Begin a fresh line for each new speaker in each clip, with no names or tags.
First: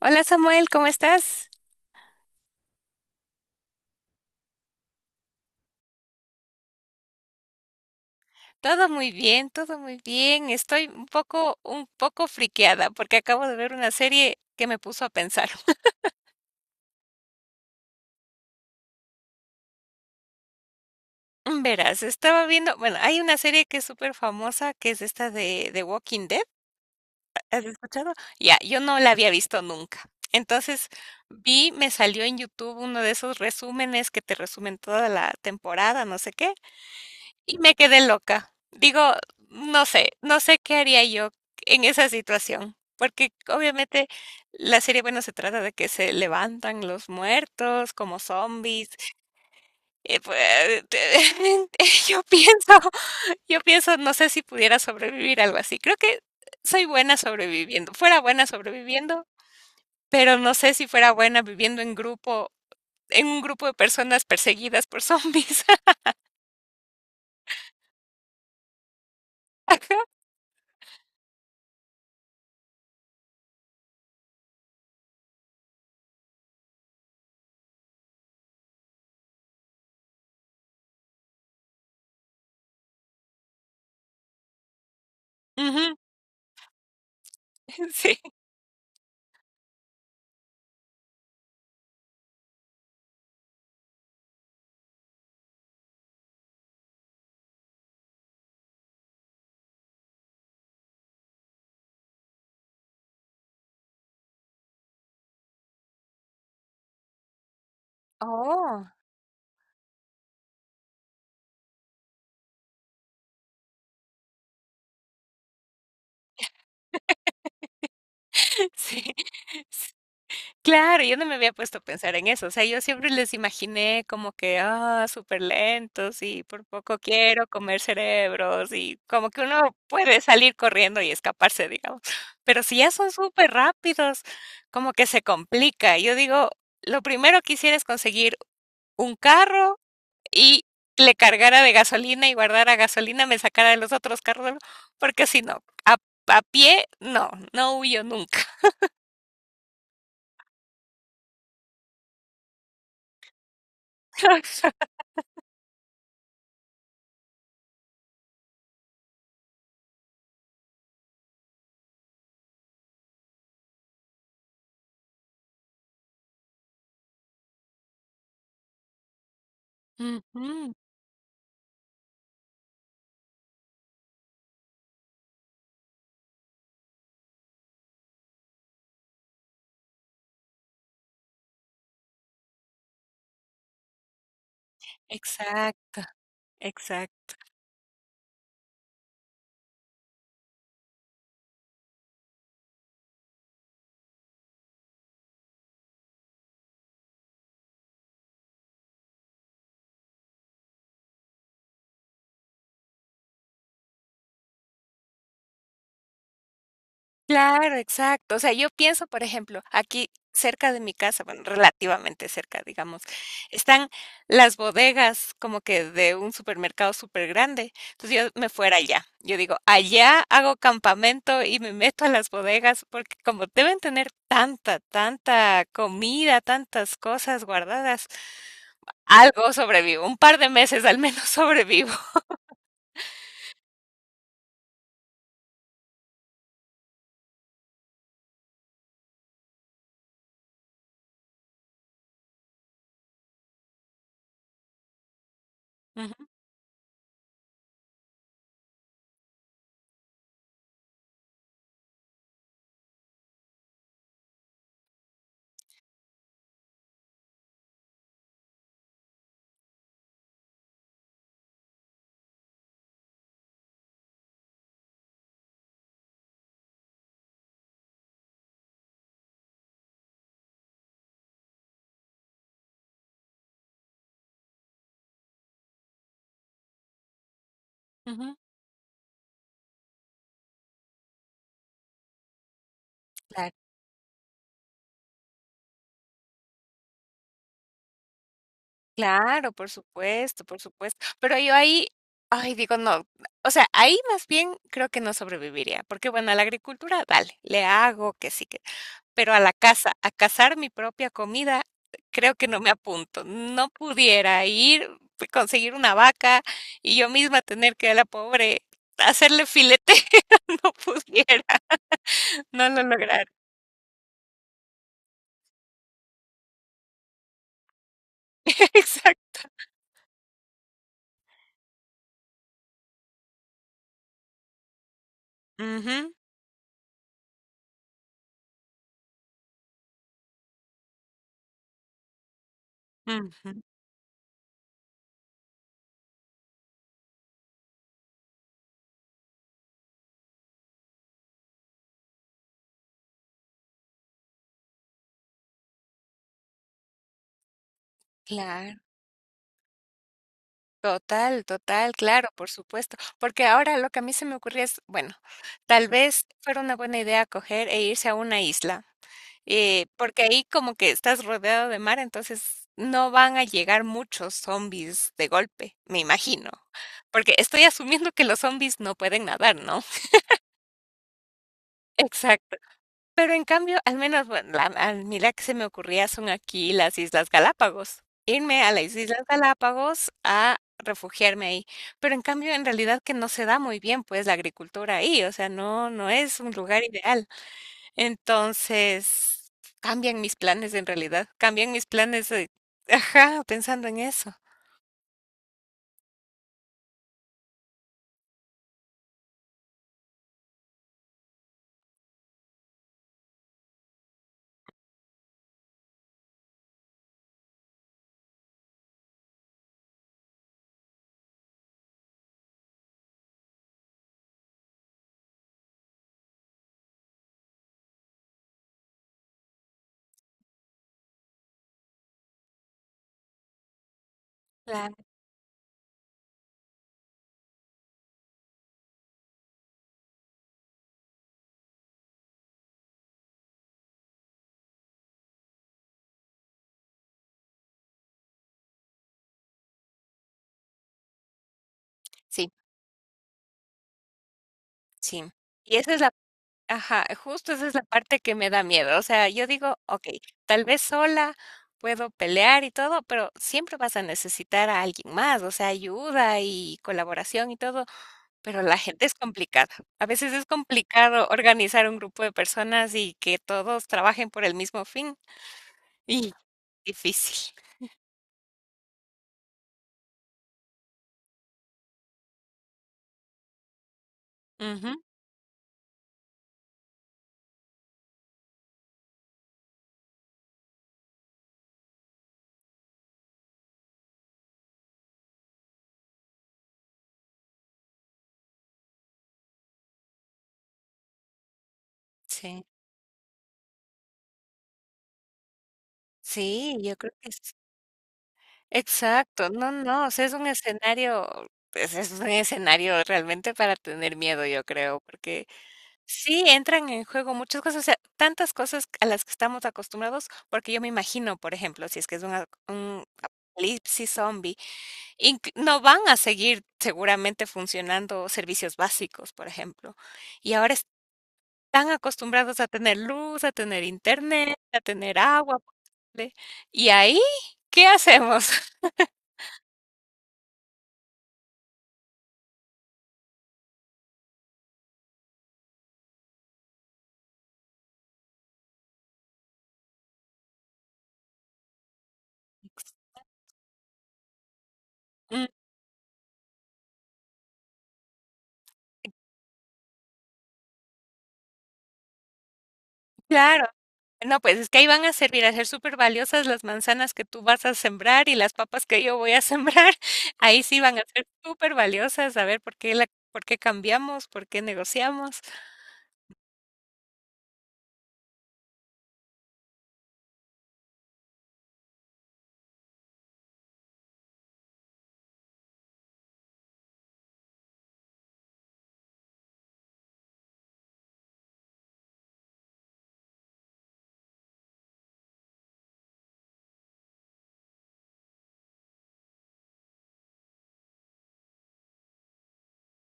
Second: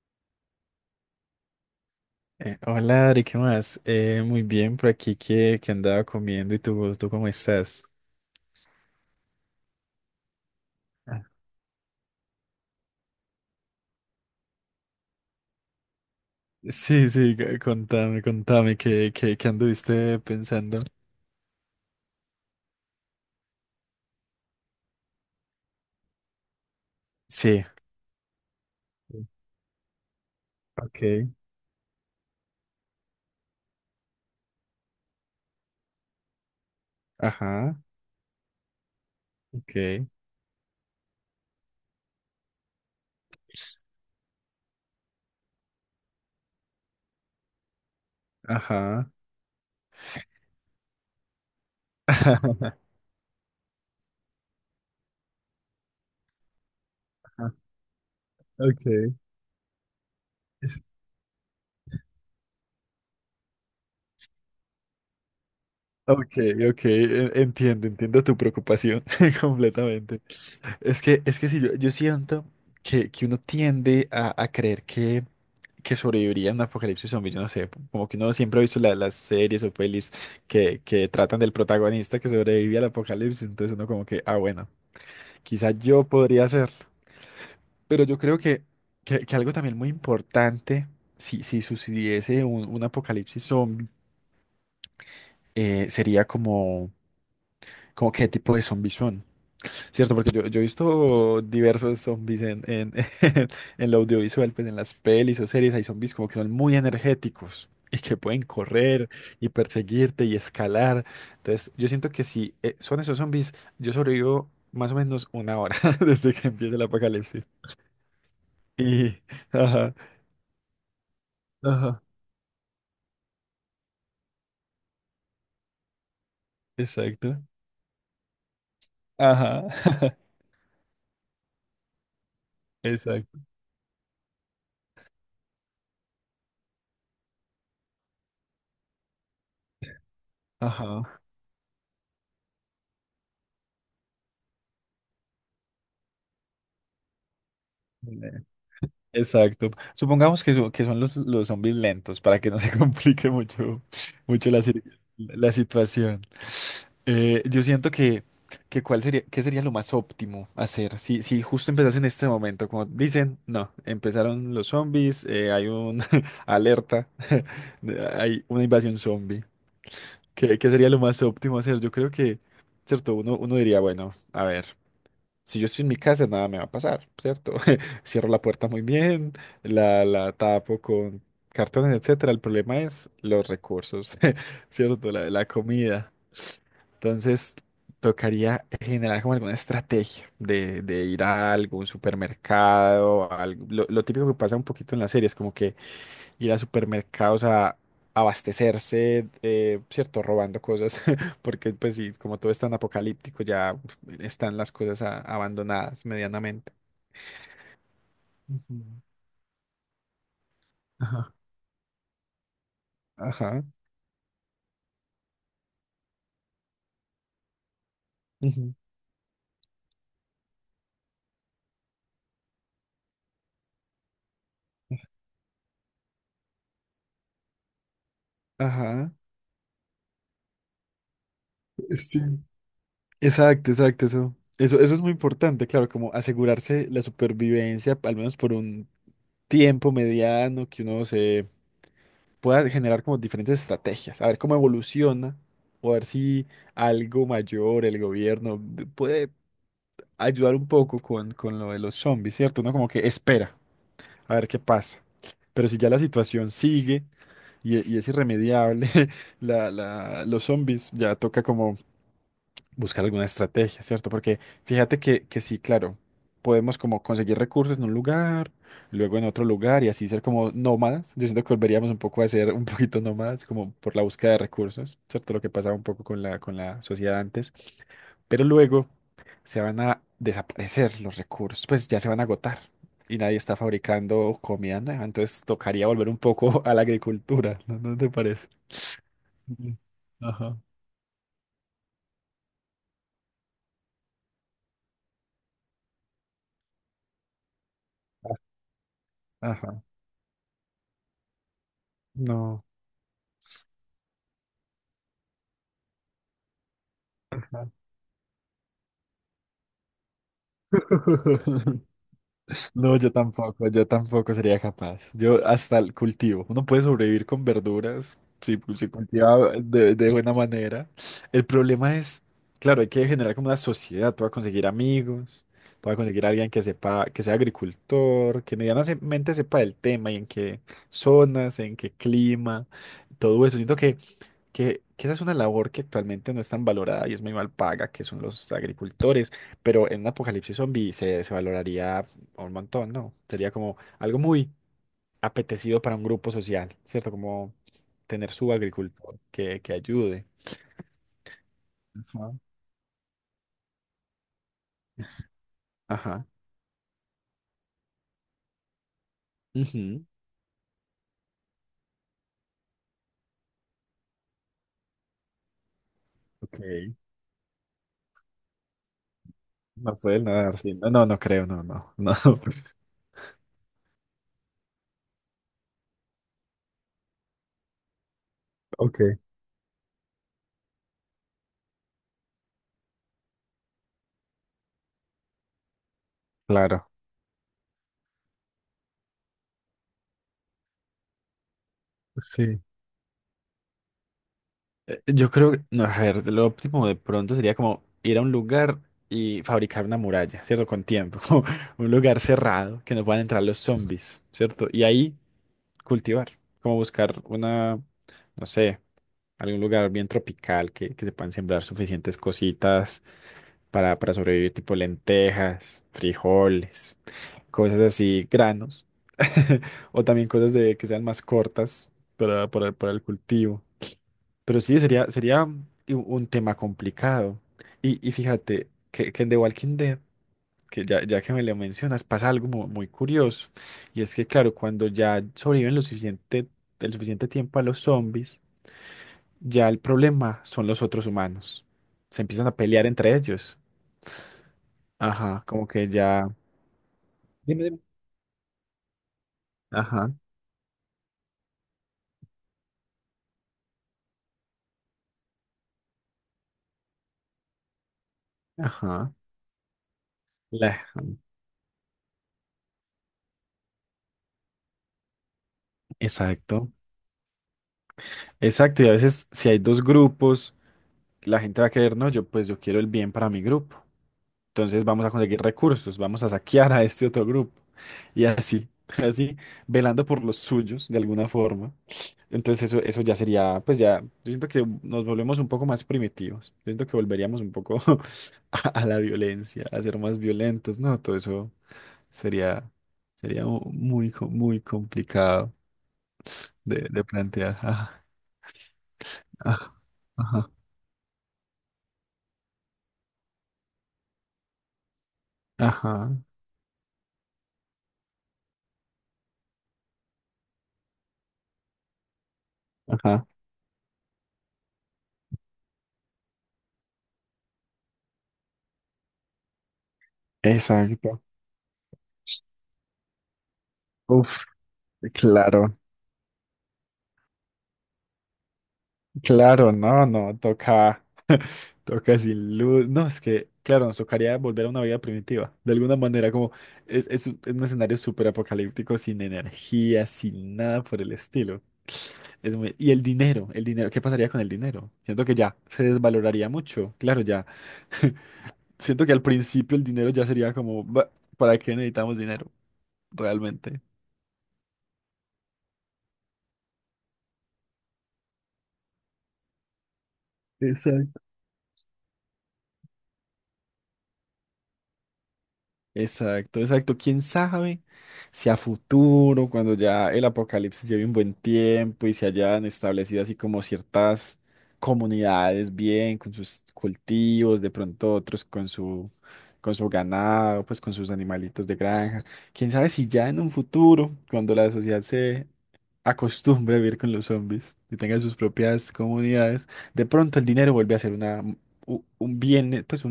Hola Samuel, ¿cómo estás?
Hola Ari, ¿qué más? Muy bien, por aquí que andaba comiendo y tú, ¿tú cómo estás?
Todo muy bien, todo muy bien. Estoy un
Ah.
poco, un poco friqueada porque acabo de ver una serie que me puso a pensar.
Sí, sí, contame, ¿qué anduviste pensando?
Verás, estaba viendo, bueno, hay una serie que es súper famosa, que es esta de Walking Dead. ¿Has
Sí.
escuchado? Ya, yo no la
Sí.
había visto nunca. Entonces
Ok,
vi, me salió en YouTube uno de esos resúmenes que te resumen toda la temporada, no sé qué. Y me
ajá,
quedé loca. Digo, no
ok,
sé, no sé qué haría yo en esa situación, porque obviamente la serie, bueno, se trata de que se levantan los muertos como zombies.
ajá.
Pues, yo pienso, yo pienso, no sé si pudiera sobrevivir algo así. Creo que soy buena sobreviviendo, fuera buena
Okay.
sobreviviendo, pero no sé
es-
si fuera buena viviendo en grupo, en un grupo de personas perseguidas por zombies.
ok, ok, entiendo tu preocupación
Ajá,
completamente. Es que sí, yo siento que uno tiende a creer que sobrevivirían a un apocalipsis zombie, yo no sé, como que uno siempre ha visto las series o pelis que tratan del protagonista que sobrevive al apocalipsis, entonces uno como que, ah, bueno, quizás
ujú,
yo podría hacerlo, pero
sí.
yo creo que algo también muy importante, si, si sucediese un apocalipsis zombie, sería como, como qué tipo de zombies son. Cierto, porque yo he visto diversos zombies en, en lo audiovisual, pues en las pelis o series hay zombies como que son muy energéticos y que pueden
Oh.
correr y perseguirte y escalar. Entonces, yo siento que si son esos zombies, yo sobrevivo más o menos una hora desde que empieza el apocalipsis.
Sí.
Y, ajá,
Claro, yo no me había puesto a
ajá,
pensar en eso. O sea, yo siempre les imaginé como que, ah, súper lentos y por poco
exacto,
quiero comer cerebros y como que
ajá,
uno puede salir corriendo y escaparse, digamos, pero si ya son
exacto,
súper rápidos, como que se complica. Yo digo, lo primero que hiciera es conseguir un carro y le
ajá.
cargara de gasolina y guardara gasolina, me sacara de los otros carros, ¿no? Porque si no, a pie, no, no huyo nunca.
Exacto. Supongamos que, que son los zombies lentos para que no se complique mucho, mucho la, la situación. Yo siento que cuál sería, qué sería lo más óptimo hacer. Si, si justo empezas en este momento, como dicen, no, empezaron los zombies, hay una alerta, hay una invasión zombie. ¿Qué, qué
Ujú.
sería lo más óptimo hacer? Yo creo que, cierto, uno, uno diría, bueno, a ver. Si yo estoy en mi casa, nada me va a pasar, ¿cierto? Cierro la puerta muy bien, la tapo con cartones, etcétera. El problema es los recursos, ¿cierto? La
Exacto,
comida.
exacto.
Entonces, tocaría generar como alguna estrategia de ir a algún supermercado, lo típico que pasa un poquito en las series, como que ir a supermercados a abastecerse, ¿cierto? Robando cosas, porque pues sí, como todo es tan apocalíptico, ya están las cosas abandonadas medianamente.
Claro, exacto. O sea, yo
Ujú.
pienso, por ejemplo, aquí cerca de mi casa,
Ajá.
bueno, relativamente cerca, digamos,
Ajá.
están las bodegas como que de un supermercado súper grande. Entonces yo me
Ujú,
fuera allá. Yo digo, allá hago campamento y me meto a las bodegas porque como deben tener tanta, tanta comida, tantas cosas guardadas,
ajá.
algo sobrevivo. Un par de meses al menos sobrevivo.
Sí. Exacto, exacto, eso. Eso es muy importante, claro, como asegurarse la supervivencia, al menos por un tiempo mediano, que uno se pueda generar como diferentes estrategias, a ver cómo evoluciona o a ver
Ujú,
si algo mayor, el gobierno, puede ayudar un poco con lo de los zombies, ¿cierto? Uno como que espera a ver qué pasa. Pero si ya la situación sigue y es irremediable, la, los zombies ya toca como buscar alguna estrategia, ¿cierto? Porque fíjate que sí, claro, podemos como conseguir recursos en un lugar, luego en otro lugar y así ser como nómadas. Yo siento que volveríamos un poco a ser un poquito nómadas, como por la búsqueda de recursos, ¿cierto? Lo que pasaba un poco con la sociedad antes.
ujú,
Pero luego se van a desaparecer los recursos, pues ya se van a agotar y nadie está fabricando comida nueva, entonces tocaría volver un poco a la agricultura, ¿no, no te parece?
claro, por
Ujú.
supuesto,
Ajá.
por supuesto. Pero yo ahí, ay, digo, no, o sea, ahí más bien creo que no sobreviviría, porque bueno, a la agricultura, dale, le hago que sí que, pero a la
Ajá,
casa, a cazar mi propia comida, creo que no
no.
me apunto. No pudiera ir, pues, conseguir una vaca y yo misma tener que a la pobre hacerle filete, no pudiera, no lo
No,
lograr.
yo tampoco sería capaz. Yo hasta el cultivo. Uno puede sobrevivir con verduras si pues, se
Exacto.
cultiva de buena manera. El problema es, claro, hay que generar como una sociedad. Tú vas a conseguir amigos, tú vas
Ujú,
a conseguir alguien que sepa, que sea agricultor, que medianamente sepa del tema y en qué zonas, en qué clima, todo eso.
ujú,
Siento que que esa es una labor que actualmente no es tan valorada y es muy mal paga, que son los agricultores, pero en un apocalipsis zombie se, se valoraría un montón, ¿no? Sería como algo muy apetecido para un grupo social, ¿cierto? Como tener su
claro.
agricultor que ayude.
Total, total, claro,
Ajá.
por supuesto. Porque ahora lo que a mí se me ocurría es, bueno, tal vez
Ajá.
fuera una buena idea coger e irse a una isla,
Ujú.
porque ahí como que estás rodeado de mar, entonces no van a llegar muchos zombies de golpe, me imagino.
Ok.
Porque estoy asumiendo que los zombies no pueden nadar, ¿no?
No puedes nadar, sí. No, no, no creo, no, no, no.
Exacto. Pero en cambio, al menos, bueno, a mí la que se me ocurría son aquí las Islas Galápagos. Irme a las
Ok.
Islas Galápagos a refugiarme ahí. Pero en cambio, en realidad que no se da muy bien, pues, la agricultura ahí. O sea, no, no es un lugar
Claro.
ideal. Entonces, cambian mis planes en realidad, cambian mis planes,
Sí.
ajá, pensando en eso.
Yo creo que, no, a ver, lo óptimo de pronto sería como ir a un lugar y fabricar una muralla, ¿cierto? Con tiempo, como un lugar cerrado que no puedan entrar los zombies, ¿cierto? Y ahí cultivar, como buscar una, no sé, algún lugar bien tropical que se puedan sembrar suficientes cositas para sobrevivir, tipo lentejas, frijoles, cosas así, granos, o también cosas de, que sean más cortas para el cultivo. Pero sí,
Claro.
sería, sería un tema complicado. Y fíjate que en The Walking Dead, que ya, ya que me lo mencionas, pasa algo muy curioso. Y es que, claro, cuando ya sobreviven lo suficiente, el suficiente tiempo a los zombies, ya el problema son los otros humanos. Se empiezan
Sí,
a pelear entre ellos.
sí.
Ajá, como
Y
que
esa es la
ya.
ajá, justo
Dime,
esa es
dime.
la parte que me da miedo. O sea, yo digo,
Ajá,
okey, tal vez sola puedo pelear y todo, pero siempre vas a necesitar a alguien más, o sea, ayuda y colaboración y todo, pero la gente es
ajá.
complicada. A veces es
La-
complicado organizar un grupo de personas y que todos trabajen por el mismo fin, y
Exacto,
difícil.
exacto. Y a veces si hay dos grupos, la gente va a querer, no, yo pues yo quiero el bien para mi grupo. Entonces
Ujú,
vamos a conseguir recursos, vamos a saquear a este otro grupo. Y así, así, velando por los suyos de alguna forma. Entonces eso ya sería, pues ya, yo siento que nos volvemos un poco más primitivos. Yo siento que volveríamos un poco a la violencia, a ser más violentos, ¿no? Todo eso
sí.
sería, sería muy, muy complicado
Sí, yo
de
creo que es
plantear. Ah,
exacto. No,
ah,
no, o sea, es un
ajá,
escenario, pues, es un escenario realmente para tener miedo, yo creo, porque
ajá,
sí, entran en juego muchas cosas. O sea, tantas cosas a las que estamos acostumbrados, porque yo me imagino, por ejemplo, si es que es un
ajá.
apocalipsis zombie, inc no van a seguir seguramente funcionando servicios básicos, por ejemplo. Y ahora
Exacto.
están acostumbrados a tener luz, a tener
Uf,
internet, a tener agua
claro.
potable, y ahí, ¿qué hacemos?
Claro, no, no, toca, toca sin luz. No, es que, claro, nos tocaría volver a una vida primitiva. De alguna manera, como es un escenario súper apocalíptico, sin energía, sin nada por el estilo. Es muy... Y el dinero, ¿qué pasaría con el dinero? Siento que
Mm,
ya se desvaloraría mucho. Claro, ya. Siento que al principio el dinero ya sería como, "Bah, ¿para qué necesitamos dinero?
claro.
Realmente.
No, pues es que ahí van a servir a ser súper valiosas las manzanas que tú vas a sembrar y las papas que yo voy a sembrar. Ahí sí van a
Exacto.
ser súper valiosas, a ver por qué por qué cambiamos, por qué negociamos.
Exacto, exacto. ¿Quién sabe si a futuro, cuando ya el apocalipsis lleve un buen tiempo y se hayan establecido así como ciertas comunidades bien con sus cultivos, de pronto otros con su ganado, pues con sus animalitos de granja. ¿Quién sabe si ya en un futuro, cuando la sociedad se acostumbre a vivir con los zombies y tenga sus propias comunidades, de pronto el dinero vuelve a ser una un bien, pues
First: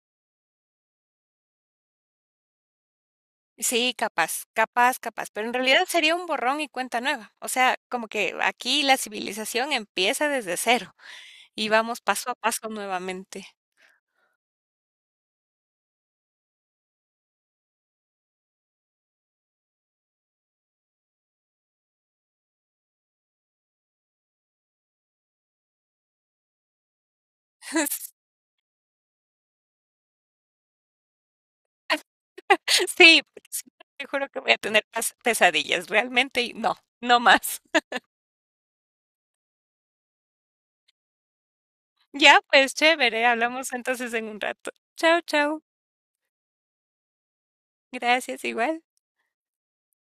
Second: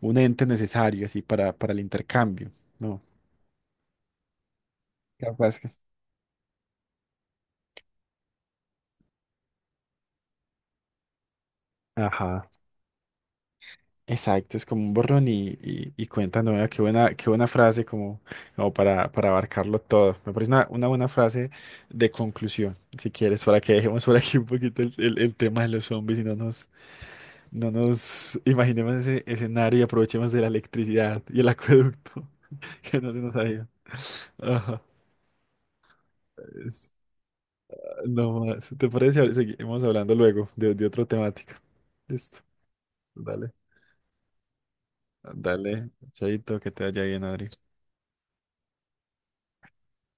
un ente necesario así para el intercambio, ¿no?
Sí, capaz, capaz, capaz, pero en
Capaz que...
realidad sería un borrón y cuenta nueva. O sea, como que aquí la civilización empieza desde cero y vamos paso a
Ajá,
paso nuevamente.
exacto, es como un borrón y cuenta nueva, qué buena frase como, como para abarcarlo todo. Me parece una buena frase de conclusión, si quieres, para que dejemos por aquí un poquito el, el tema de los zombies y no nos, no nos imaginemos ese escenario y aprovechemos de la electricidad y el acueducto que no se
Sí,
nos ha
porque si
ido.
no, te juro que voy a
Ajá.
tener pesadillas, realmente, y no, no más.
No más. ¿Te parece? Seguimos hablando luego de otra temática.
Ya,
Listo.
pues chévere,
Dale.
hablamos entonces en un rato. Chao, chao.
Dale. Chaito, que te vaya bien, Adri.
Gracias, igual.